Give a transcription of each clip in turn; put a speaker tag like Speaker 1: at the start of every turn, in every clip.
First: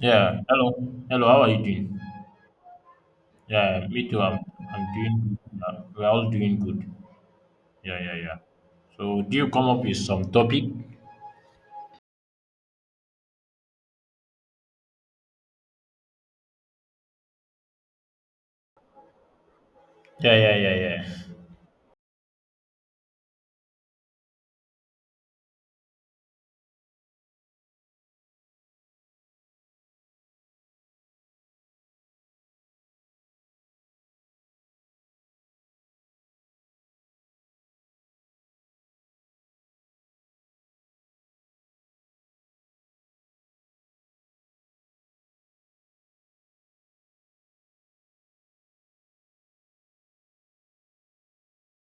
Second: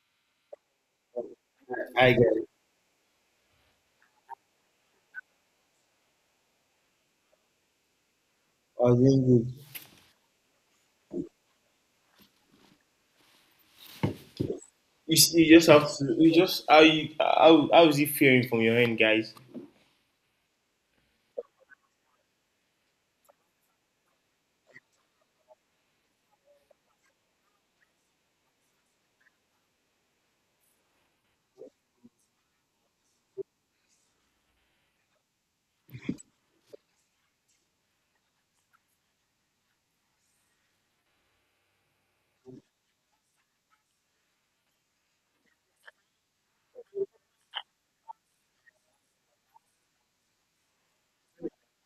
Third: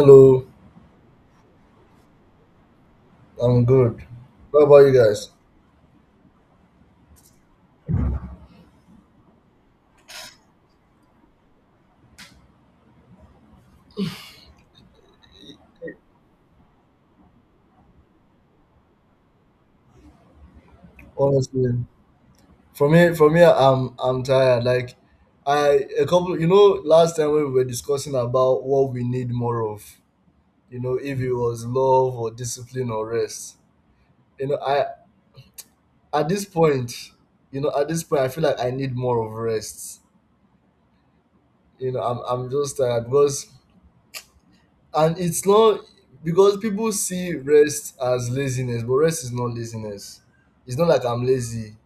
Speaker 1: Yeah, hello. Hello, how are you doing?
Speaker 2: I get it.
Speaker 3: I'm
Speaker 1: Yeah,
Speaker 3: good.
Speaker 1: me too.
Speaker 3: How about you
Speaker 1: I'm
Speaker 3: guys?
Speaker 1: doing, we're all doing good. Yeah, yeah, yeah.
Speaker 2: I was doing
Speaker 1: So, do you
Speaker 2: good.
Speaker 1: come up with some topic?
Speaker 2: You just have to. You just how you how is it feeling from your end, guys?
Speaker 1: Yeah, yeah, yeah, yeah.
Speaker 3: Honestly, for me, I'm tired. Like, I a couple, you know, last time when we were discussing about what we need more of, you know, if it was love or discipline or rest, you know, I at this point, you know, at this point, I feel like I need more of rest. You know, I'm just tired, and it's not because people see rest as laziness, but rest is not laziness. It's not like I'm lazy,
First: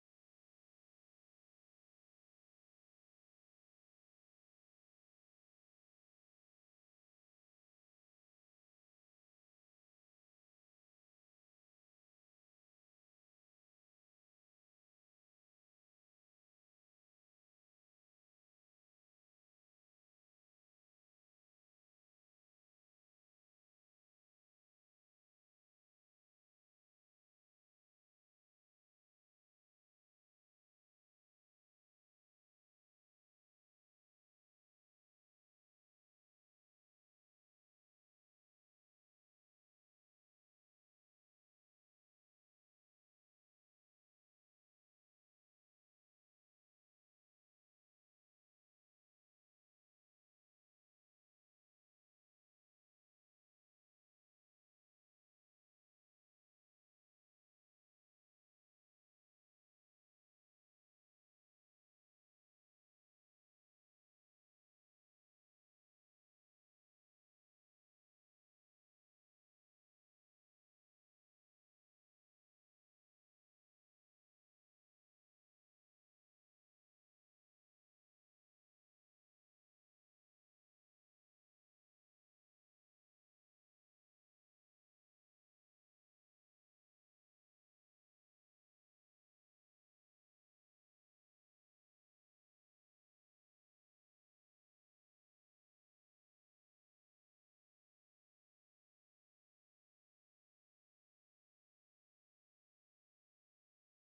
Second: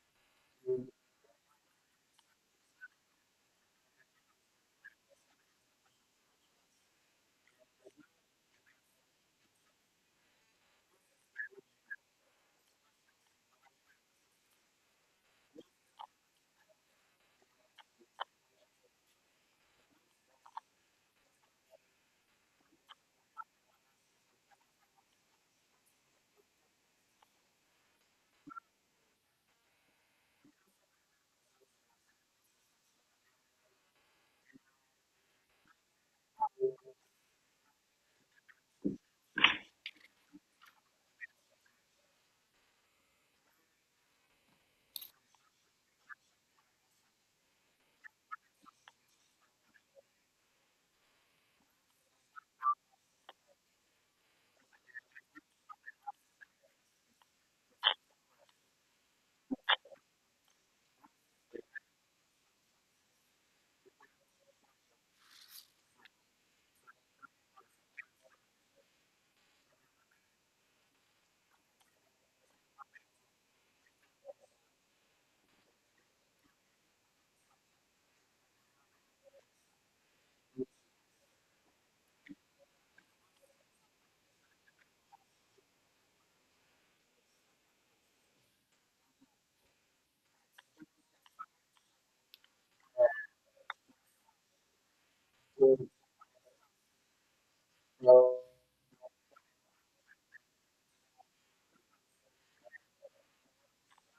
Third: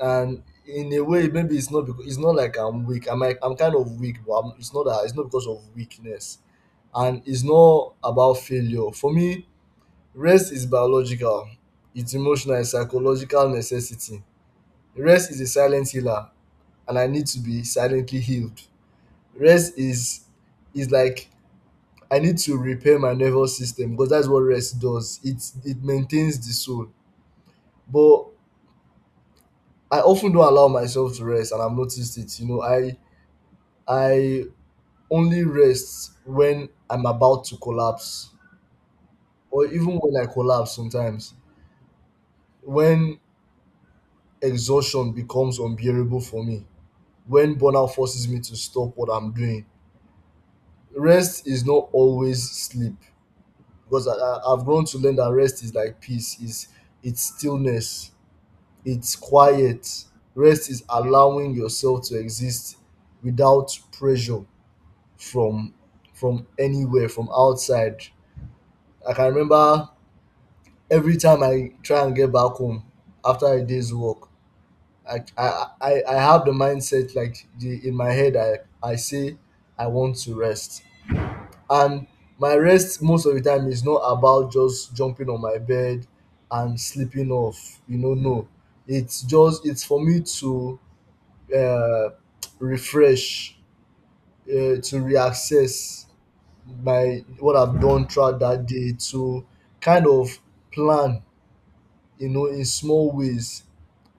Speaker 3: and in a way maybe it's not because it's not like I'm weak. I'm like I'm kind of weak, but I'm, it's not that, it's not because of weakness, and it's not about failure for me. Rest is biological, it's emotional, it's psychological necessity. Rest is a silent healer, and I need to be silently healed. Rest is like I need to repair my nervous system, because that's what rest does. It maintains the soul. But I often don't allow myself to rest, and I've noticed it. You know, I only rests when I'm about to collapse, or even when I collapse sometimes, when exhaustion becomes unbearable for me, when burnout forces me to stop what I'm doing. Rest is not always sleep, because I've grown to learn that rest is like peace, is it's stillness, it's quiet. Rest is allowing yourself to exist without pressure from from anywhere, from outside. Like, I can remember every time I try and get back home after a day's work, I have the mindset like in my head, I say I want to rest. And my rest most of the time is not about just jumping on my bed and sleeping off. You know, no. It's just it's for me to uh, refresh, to reassess my what I've done throughout that day, to kind of plan, you know, in small ways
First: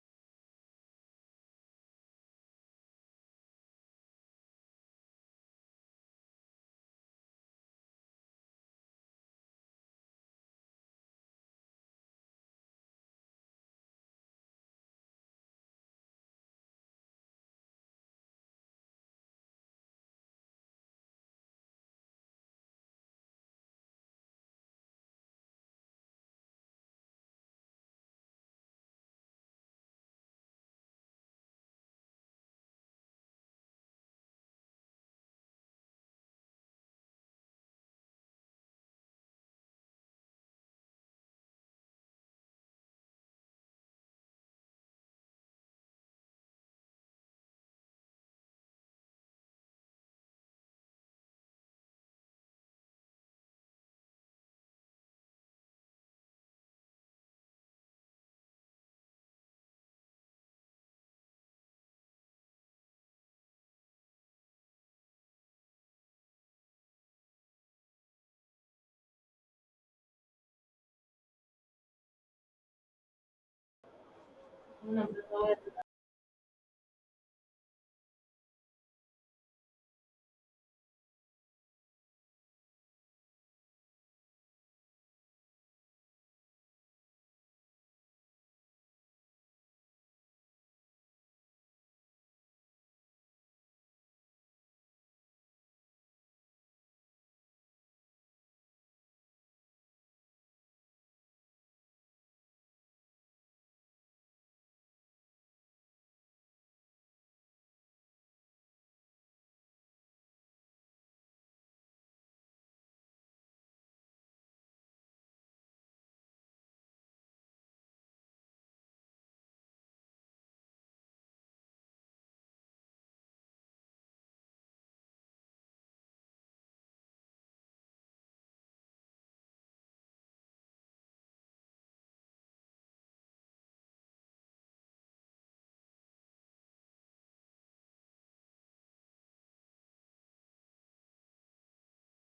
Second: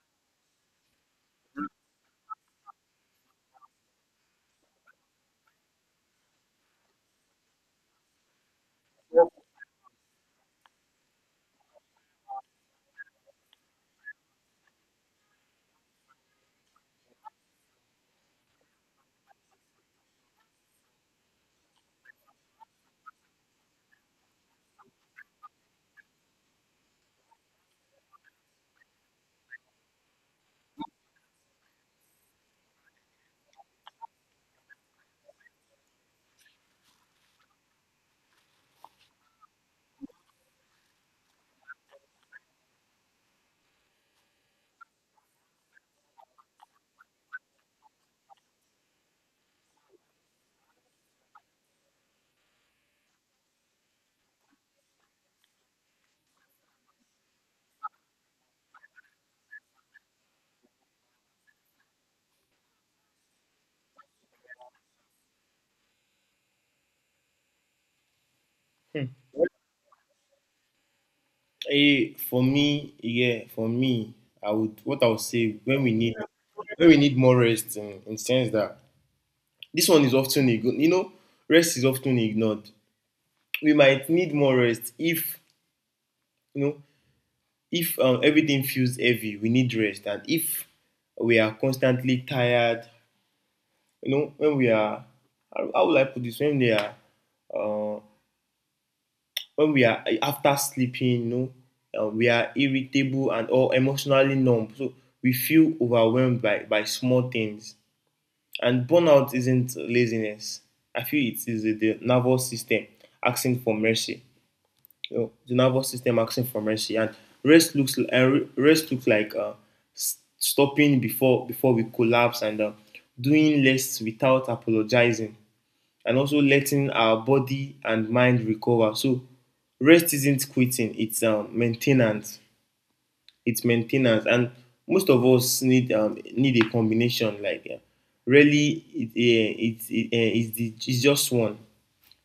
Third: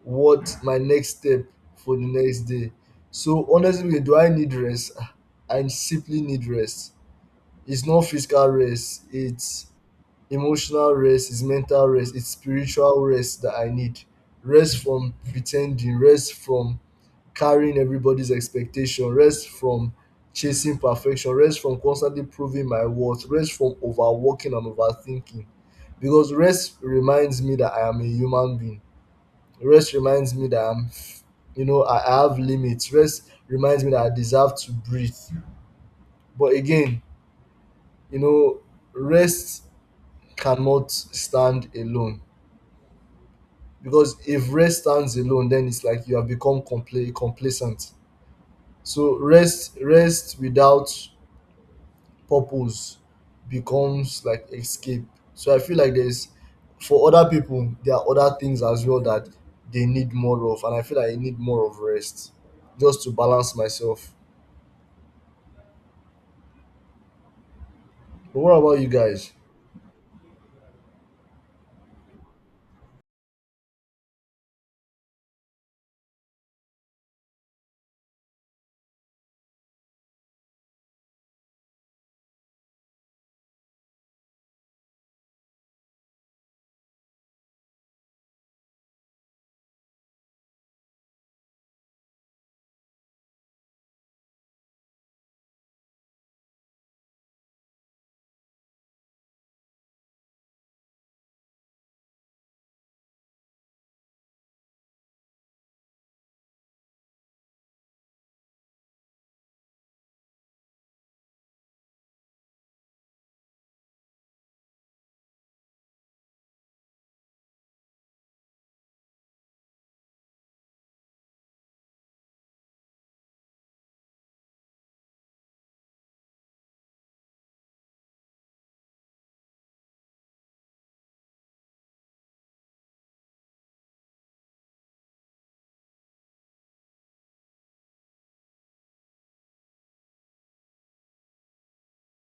Speaker 3: what my next step for the next day. So honestly, do I need rest? I simply need rest. It's not physical rest, it's emotional rest, it's mental rest, it's spiritual rest that I need. Rest from pretending, rest from carrying everybody's expectation, rest from chasing perfection, rest from constantly proving my worth, rest from overworking and overthinking. Because rest reminds me that I am a human being. Rest reminds me that I'm you know I, have limits. Rest reminds me that I deserve to breathe. But again, you know, rest cannot stand alone, because if rest stands alone then it's like you have become complacent. So rest without purpose becomes like escape. So I feel like there's for other people there are other things as well that they need more of, and I feel like I need more of rest just to balance myself. But what about you guys?
Speaker 2: Hey, for me, yeah, for me, I would what I would say when we need more rest in sense that this one is often ignored. You know, rest is often ignored. We might need more rest if you know if everything feels heavy. We need rest, and if we are constantly tired, when we are, how will I put this? When they are, uh, when we are after sleeping, we are irritable and or emotionally numb, so we feel overwhelmed by small things. And burnout isn't laziness. I feel it is the nervous system asking for mercy. You know, the nervous system asking for mercy. And rest looks like, stopping before we collapse, and doing less without apologizing, and also letting our body and mind recover. So rest isn't quitting; it's maintenance. It's maintenance, and most of us need, need a combination. Like, really, it's just one.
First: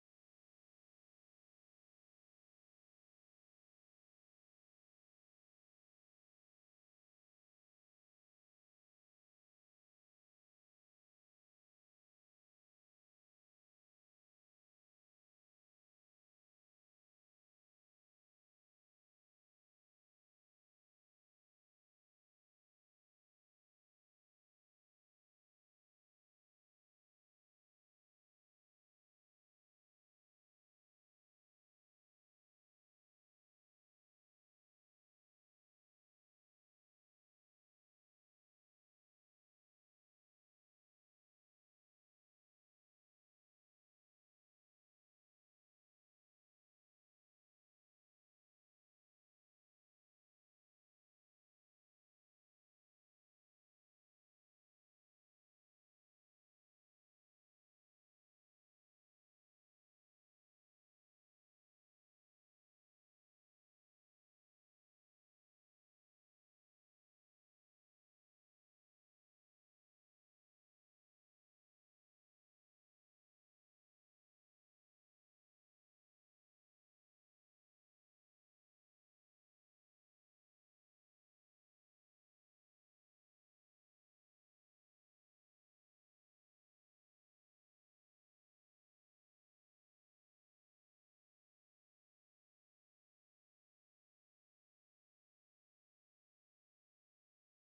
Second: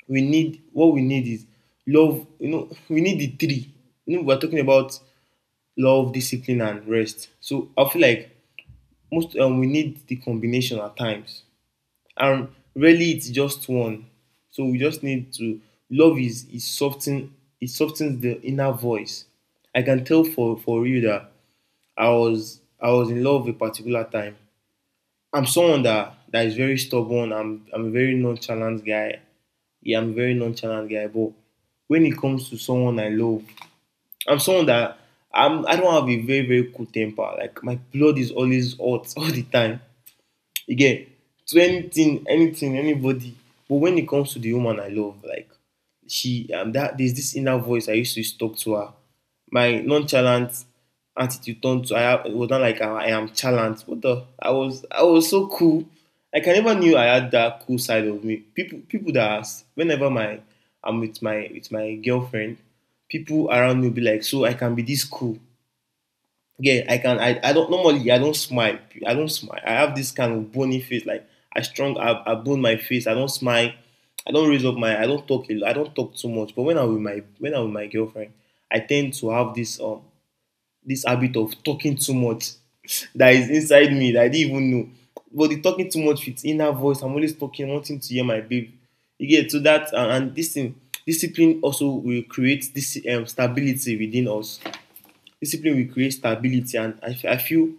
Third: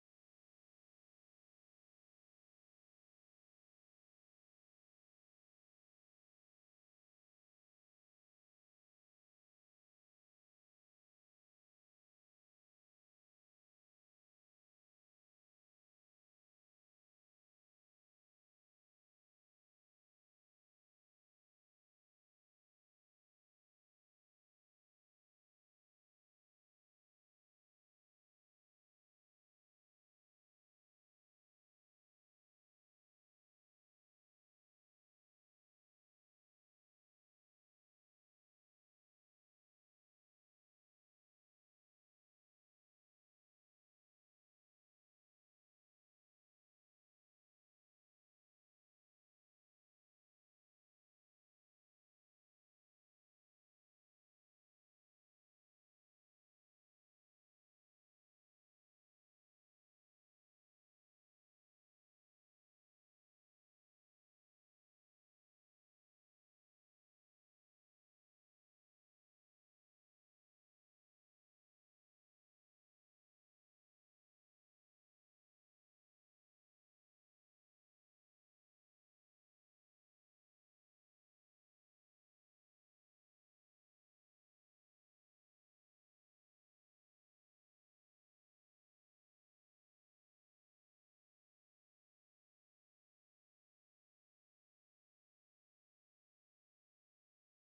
Speaker 2: We need what we need is love. You know, we need the three. You know, we're talking about love, discipline, and rest. So I feel like most, we need the combination at times, and really it's just one. So we just need to. Love is is soften it softens the inner voice. I can tell for real that I was in love a particular time. I'm someone that is very stubborn. I'm a very nonchalant guy. Yeah, I'm a very nonchalant guy. But when it comes to someone I love, I'm someone that, I'm, I don't have a very cool temper. Like, my blood is always hot all the time. Again, to anything, anything, anybody. But when it comes to the woman I love, like, she that there's this inner voice I used to talk to her. My nonchalant attitude turned to, I it was not like I am chalant. What the I was, I was so cool. Like, I never knew I had that cool side of me. People that ask whenever my, I'm with my girlfriend, people around me will be like, so I can be this cool. Yeah, I can. I don't normally. I don't smile. I don't smile. I have this kind of bony face. Like, I strong. I bone my face. I don't smile. I don't raise up my. I don't talk. I don't talk too much. But when I'm with my, when I'm with my girlfriend, I tend to have this, this habit of talking too much that is inside me that I didn't even know. But the talking too much with inner voice, I'm always talking, wanting to hear my babe. You get to that, and this thing, discipline also will create this, stability within us. Discipline will create stability, and I feel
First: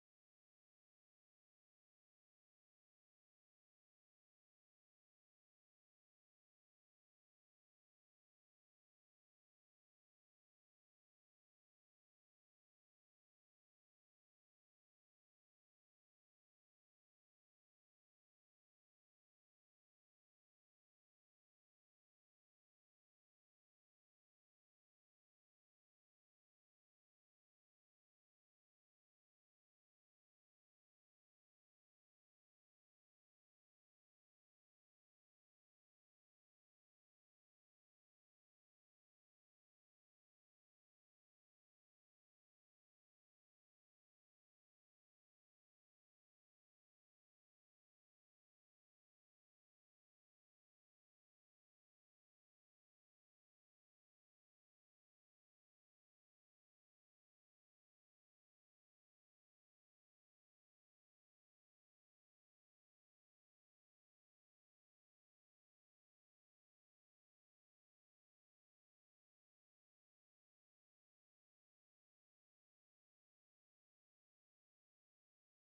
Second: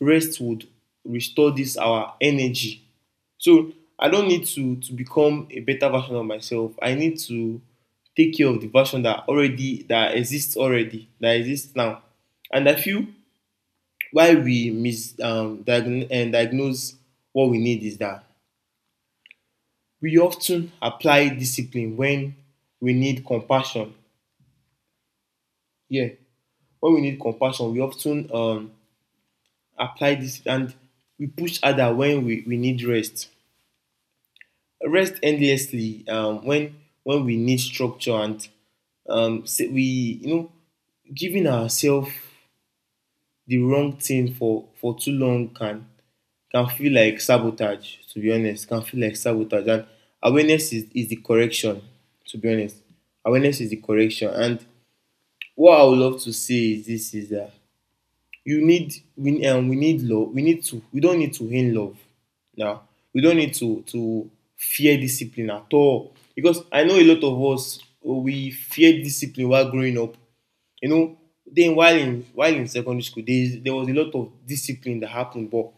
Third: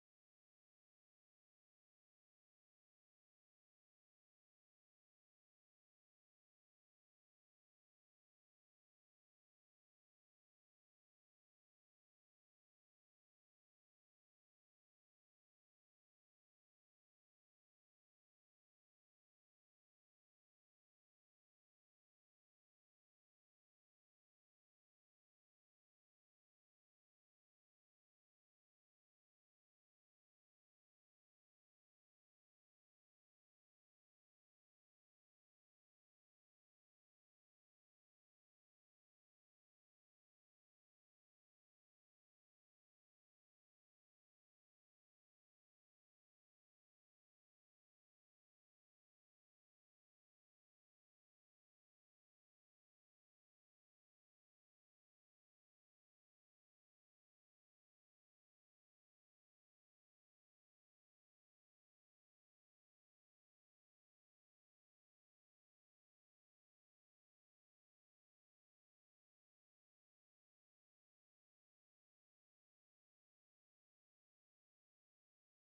Speaker 2: rest would restore this our energy. So I don't need to become a better version of myself. I need to take care of the version that already, that exists now. And I feel, why we misdiagnose, and diagnose what we need is that we often apply discipline when we need compassion. Yeah, when we need compassion, we often, apply this. And we push harder when we need rest. Rest endlessly, when we need structure and, say we, you know, giving ourselves the wrong thing for too long can feel like sabotage. To be honest, can feel like sabotage. And awareness is the correction. To be honest, awareness is the correction. And what I would love to say is this, is that you need, we, we need love. We need to, we don't need to hate love now. We don't need to fear discipline at all, because I know a lot of us, we fear discipline while growing up. You know, then while in secondary school, there is, there was a lot of discipline that happened. But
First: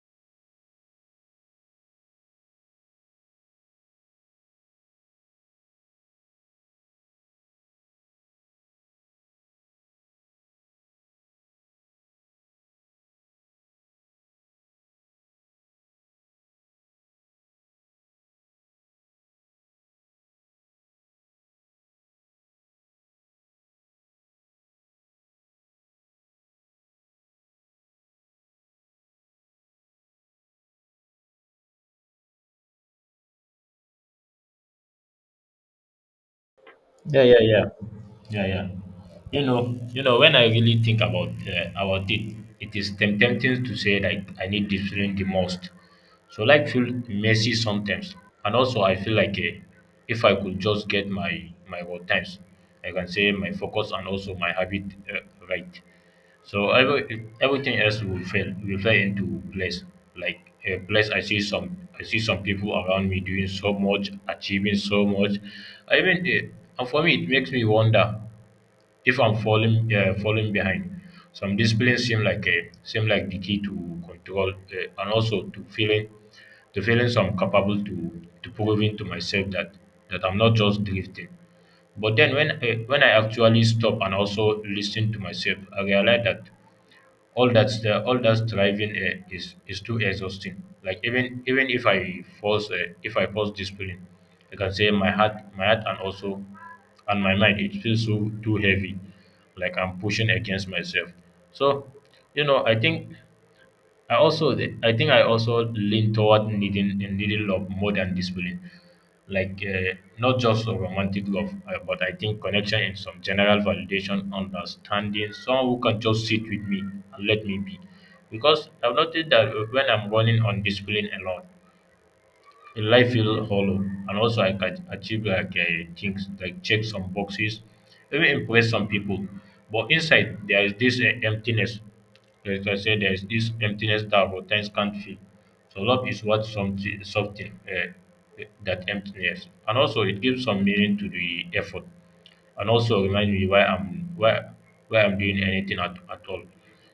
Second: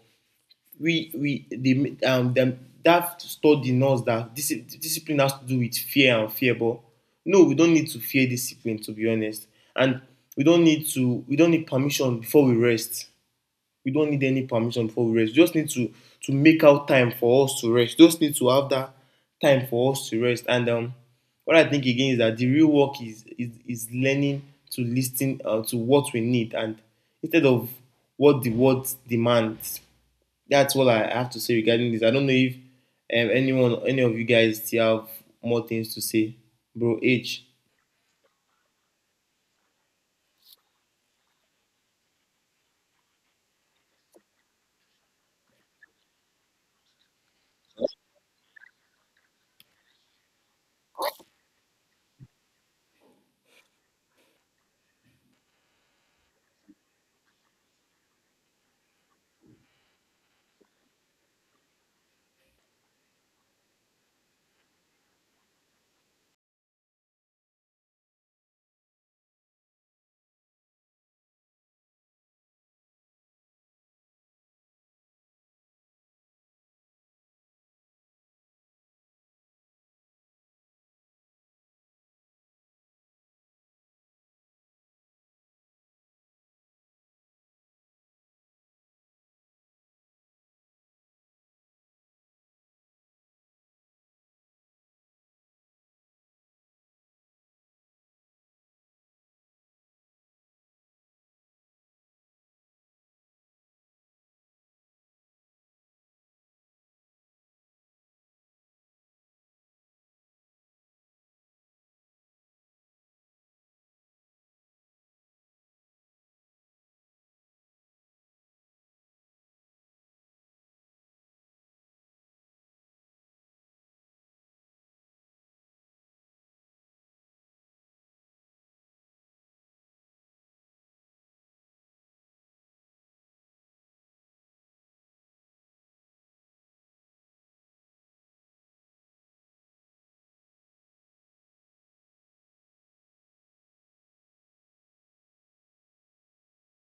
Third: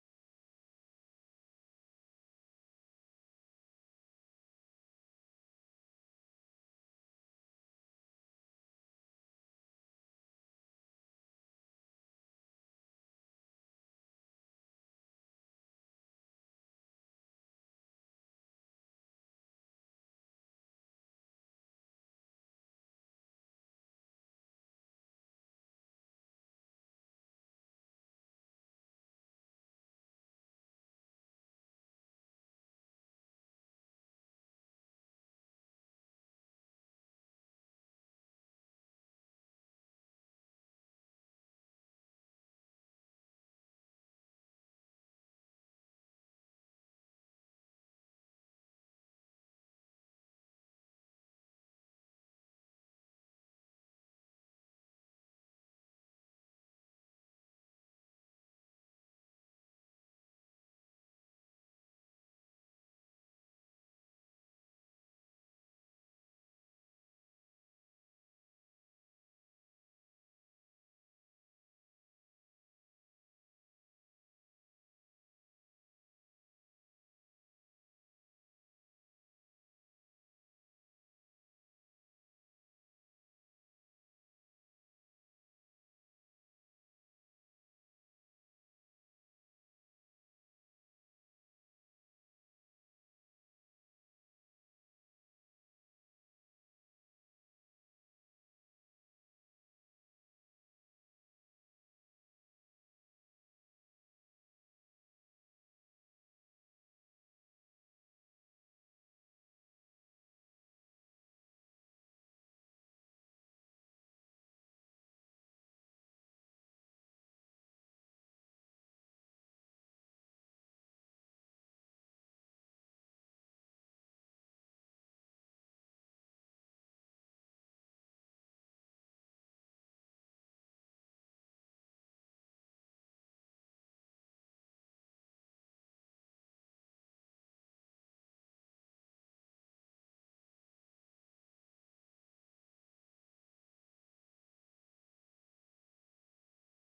Speaker 2: we they, them that study knows that discipline has to do with fear and fear. But no, we don't need to fear discipline, to be honest. And we don't need to, we don't need permission before we rest. We don't need any permission before we rest. We just need to make out time for us to rest. We just need to have that time for us to rest. And, what I think again is that the real work is, is learning to listen, to what we need, and instead of what the world demands. That's all I have to say regarding this. I don't know if, anyone, any of you guys still have more things to say, bro.
Speaker 1: Yeah, yeah,
Speaker 2: H.
Speaker 1: yeah. Yeah, yeah. When I really think about it, it is tempting to say like I need discipline the most. So like feel messy sometimes, and also I feel like if I could just get my work times, I can say my focus and also my habit uh, right. So everything else will fail will fall into place. Like a place I see some people around me doing so much, achieving so much. I mean, eh, and for me, it makes me wonder if I'm falling behind. Some disciplines seem like the key to control, and also to feeling some capable to proving to myself that I'm not just drifting. But then when I actually stop and also listen to myself, I realize that all that striving is too exhausting. Like even if I force discipline, I can say my heart and also and my mind, it feels so too heavy, like I'm pushing against myself. So you know, I think I also, I think I also lean toward needing love more than discipline, like uh, not just a romantic love, but I think connection and some general validation, understanding, someone who can just sit with me and let me be, because I've noticed that when I'm running on discipline a lot, in life feel hollow, and also I can achieve like, things like check some boxes, even impress some people, but inside there is this emptiness. Like I said, there is this emptiness that our times can't feel. So love is what, something something that emptiness, and also it gives some meaning to the effort, and also remind me why I'm doing anything at all.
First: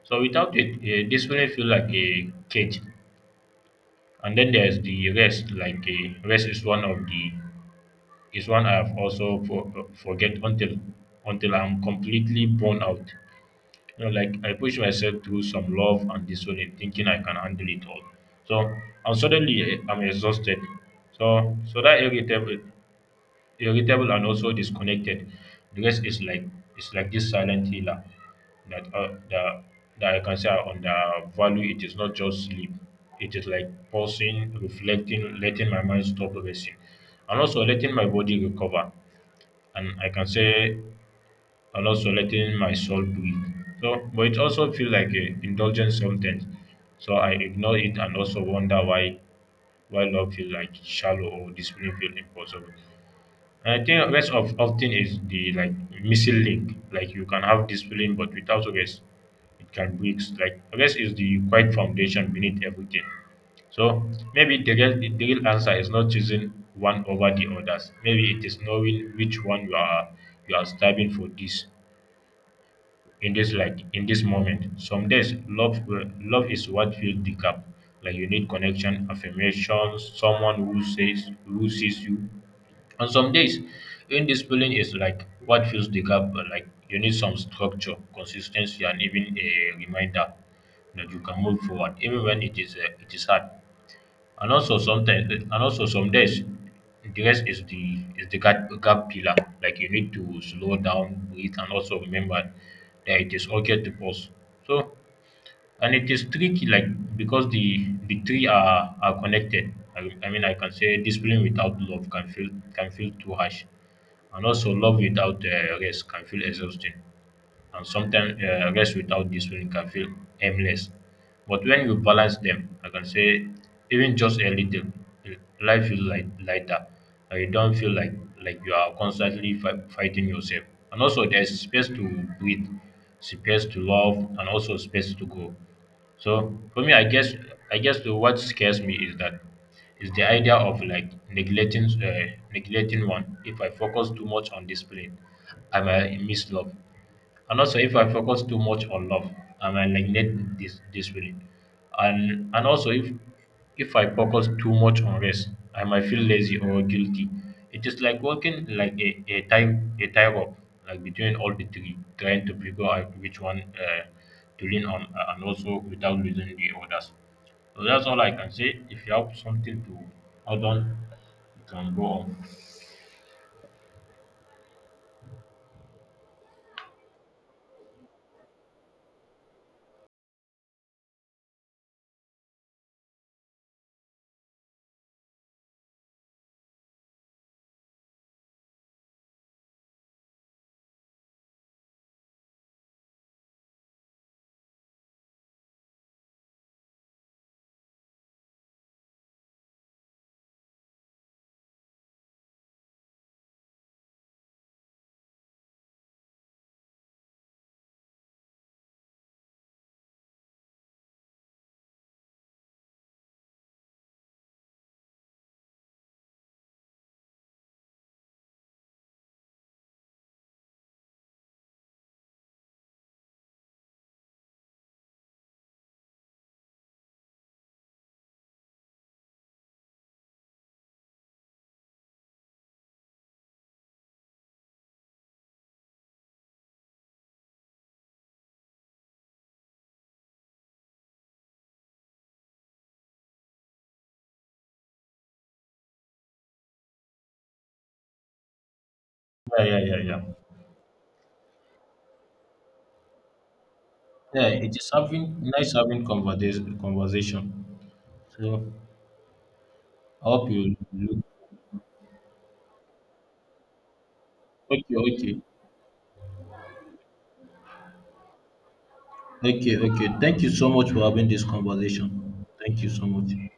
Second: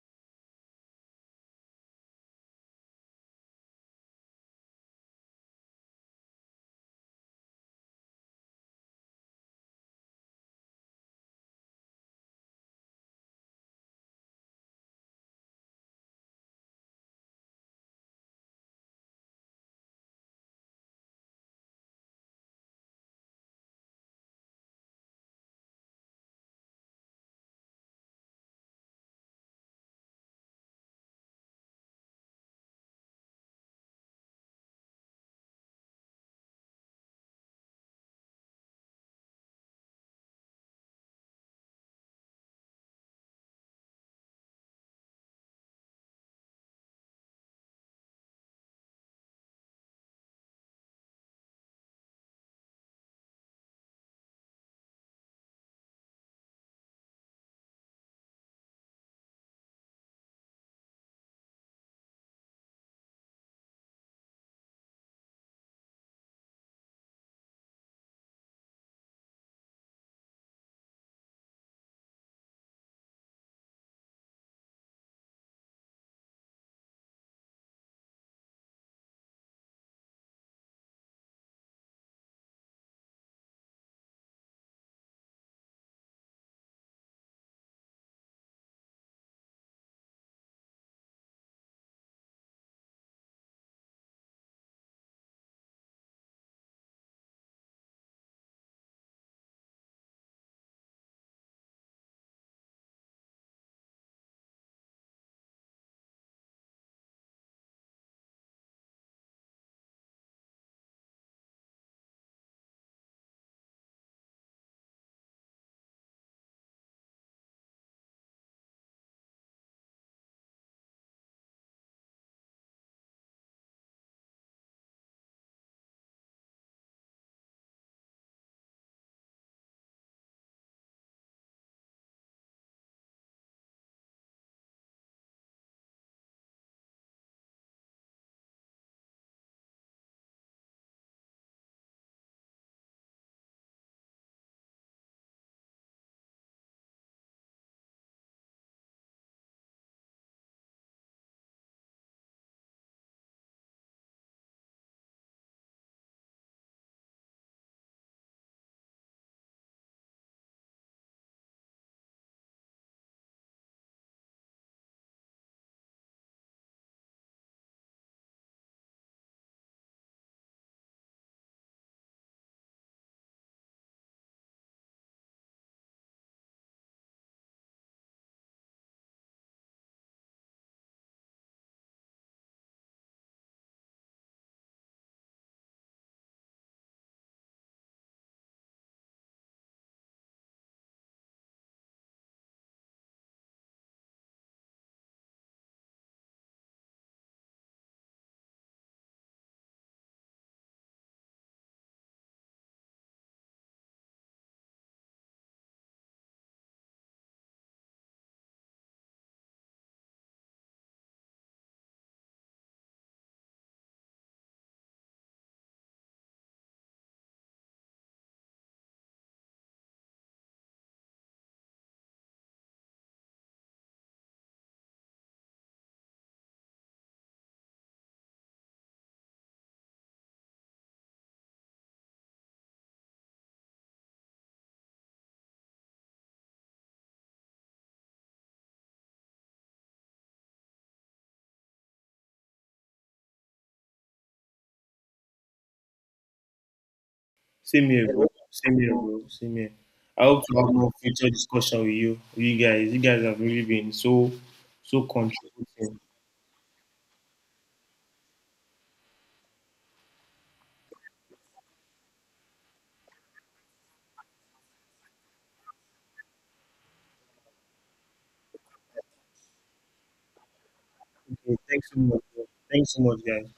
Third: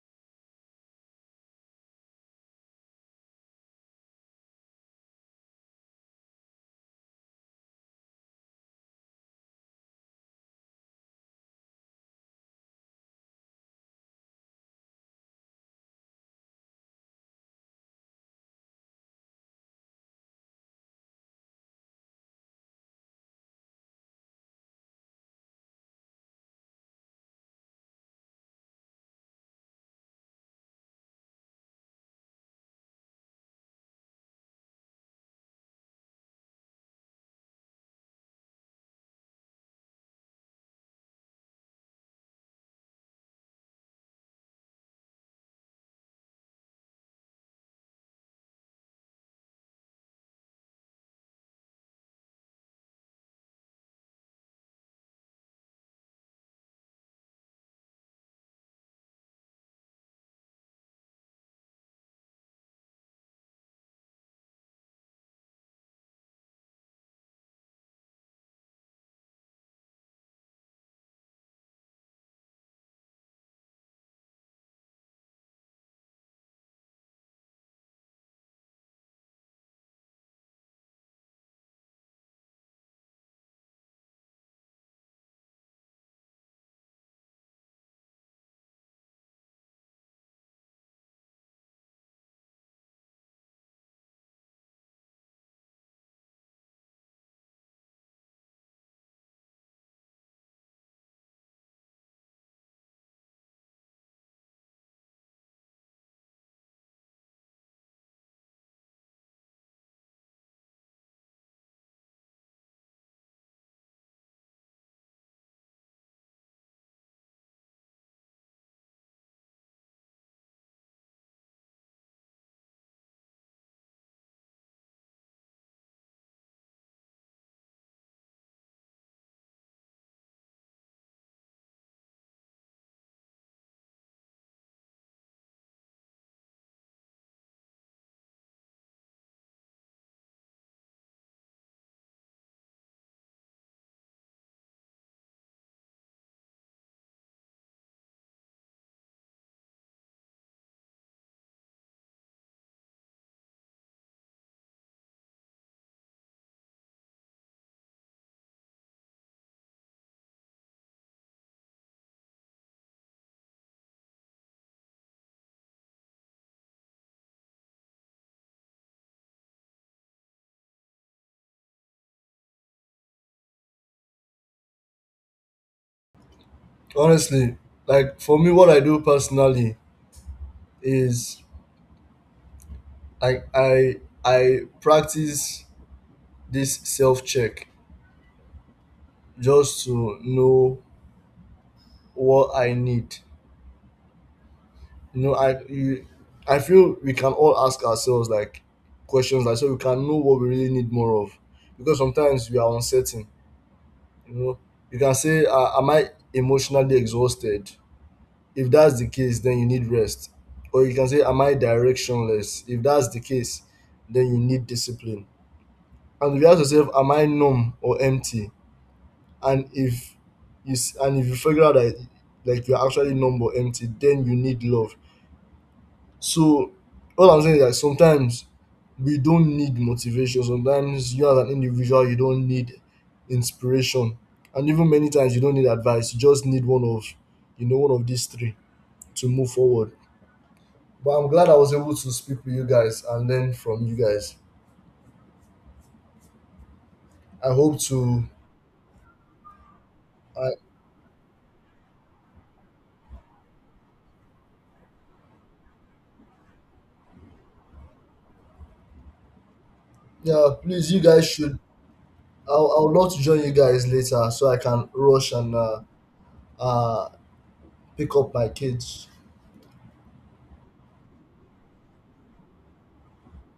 Speaker 1: So without it, this will feel like a cage. And then there's the rest, like, rest is one of the is one I've also forget until I'm completely burn out. You know, like I push myself through some love and discipline thinking I can handle it all. So and I'm exhausted. So so that irritable and also disconnected. The rest is like, it's like this silent healer that, the that I can say on the value. It is not just sleep. It is like pausing, reflecting, letting my mind stop racing, and also letting my body recover. And I can say, and also letting my soul breathe. So, but it also feels like a indulgence sometimes. So I ignore it and also wonder why love feels like shallow or discipline feel impossible. I think rest of often is the like missing link. Like you can have discipline, but without rest, it can break. Like rest is the quiet foundation beneath everything. So maybe the real answer is not choosing one over the others. Maybe it is knowing which one you are striving for this in this, like in this moment. Some days love is what fills the gap. Like you need connection, affirmations, someone who says who sees you, on some days, when discipline is like what fills the gap, like you need some structure, consistency, and even a reminder that you can move forward, even when it is hard. And also sometimes, and also some days, the rest is the gap pillar. Like you need to slow down, breathe, and also remember that it is okay to pause. So and it is tricky, like because the three are connected. I mean, I can say discipline without love can feel, can feel too harsh, and also love without, rest can feel exhausting, and sometimes, rest without discipline can feel aimless. But when you balance them, I can say, even just a little, eh, life feels like lighter. And you don't feel like you are constantly fighting yourself. And also, there's space to breathe, space to love, and also space to grow. So for me, I guess, I guess the what scares me is that is the idea of like neglecting uh, neglecting one. If I focus too much on discipline, I might miss love. And also, if I focus too much on love, I might neglect this spirit. And also, if I focus too much on rest, I might feel lazy or guilty. It is like walking like a time a tightrope, like between all the three, trying to figure out which one to lean on, and also without losing the others. So that's all I can say. If you have something to hold on, you can go on.
Speaker 3: Honestly, like for me, what I do personally is I I I practice this self check just to know what I need. You know, I you, I feel we can all ask ourselves like questions like so we can know what we really need more of, because sometimes we are uncertain. You know, you can say, "Am I emotionally exhausted?" If that's the case, then you need rest. Or you can say, am I directionless? If that's the case, then you need discipline. And if you ask yourself, am I numb or empty? And if and if you figure out that like you're actually numb or empty, then you need love. So all I'm saying is that sometimes we don't need motivation. Sometimes you as an individual, you don't need inspiration. And even many times you don't need advice. You just need one of these three to move forward. But I'm glad I was able to speak with you guys and learn from you guys. I hope
Speaker 2: Same here,
Speaker 3: to,
Speaker 2: bro. Same here, bro. Same
Speaker 1: Yeah,
Speaker 2: here.
Speaker 1: yeah, yeah, yeah.
Speaker 2: I hope
Speaker 3: I,
Speaker 2: to have more future discussion with you guys. You guys have really been so,
Speaker 1: Yeah, it is
Speaker 2: so
Speaker 1: having nice
Speaker 2: contributing.
Speaker 1: having conversation. So I hope
Speaker 3: yeah,
Speaker 1: you
Speaker 3: please, you
Speaker 1: look
Speaker 3: guys should. I'll love to join you guys later so I
Speaker 1: okay,
Speaker 3: can rush
Speaker 1: okay,
Speaker 3: and uh, pick up my kids.
Speaker 1: okay, okay. Thank you so much for having this
Speaker 2: Okay, thanks so
Speaker 1: conversation.
Speaker 2: much, bro.
Speaker 1: Thank you
Speaker 2: Thanks so
Speaker 1: so
Speaker 2: much,
Speaker 1: much.
Speaker 2: guys.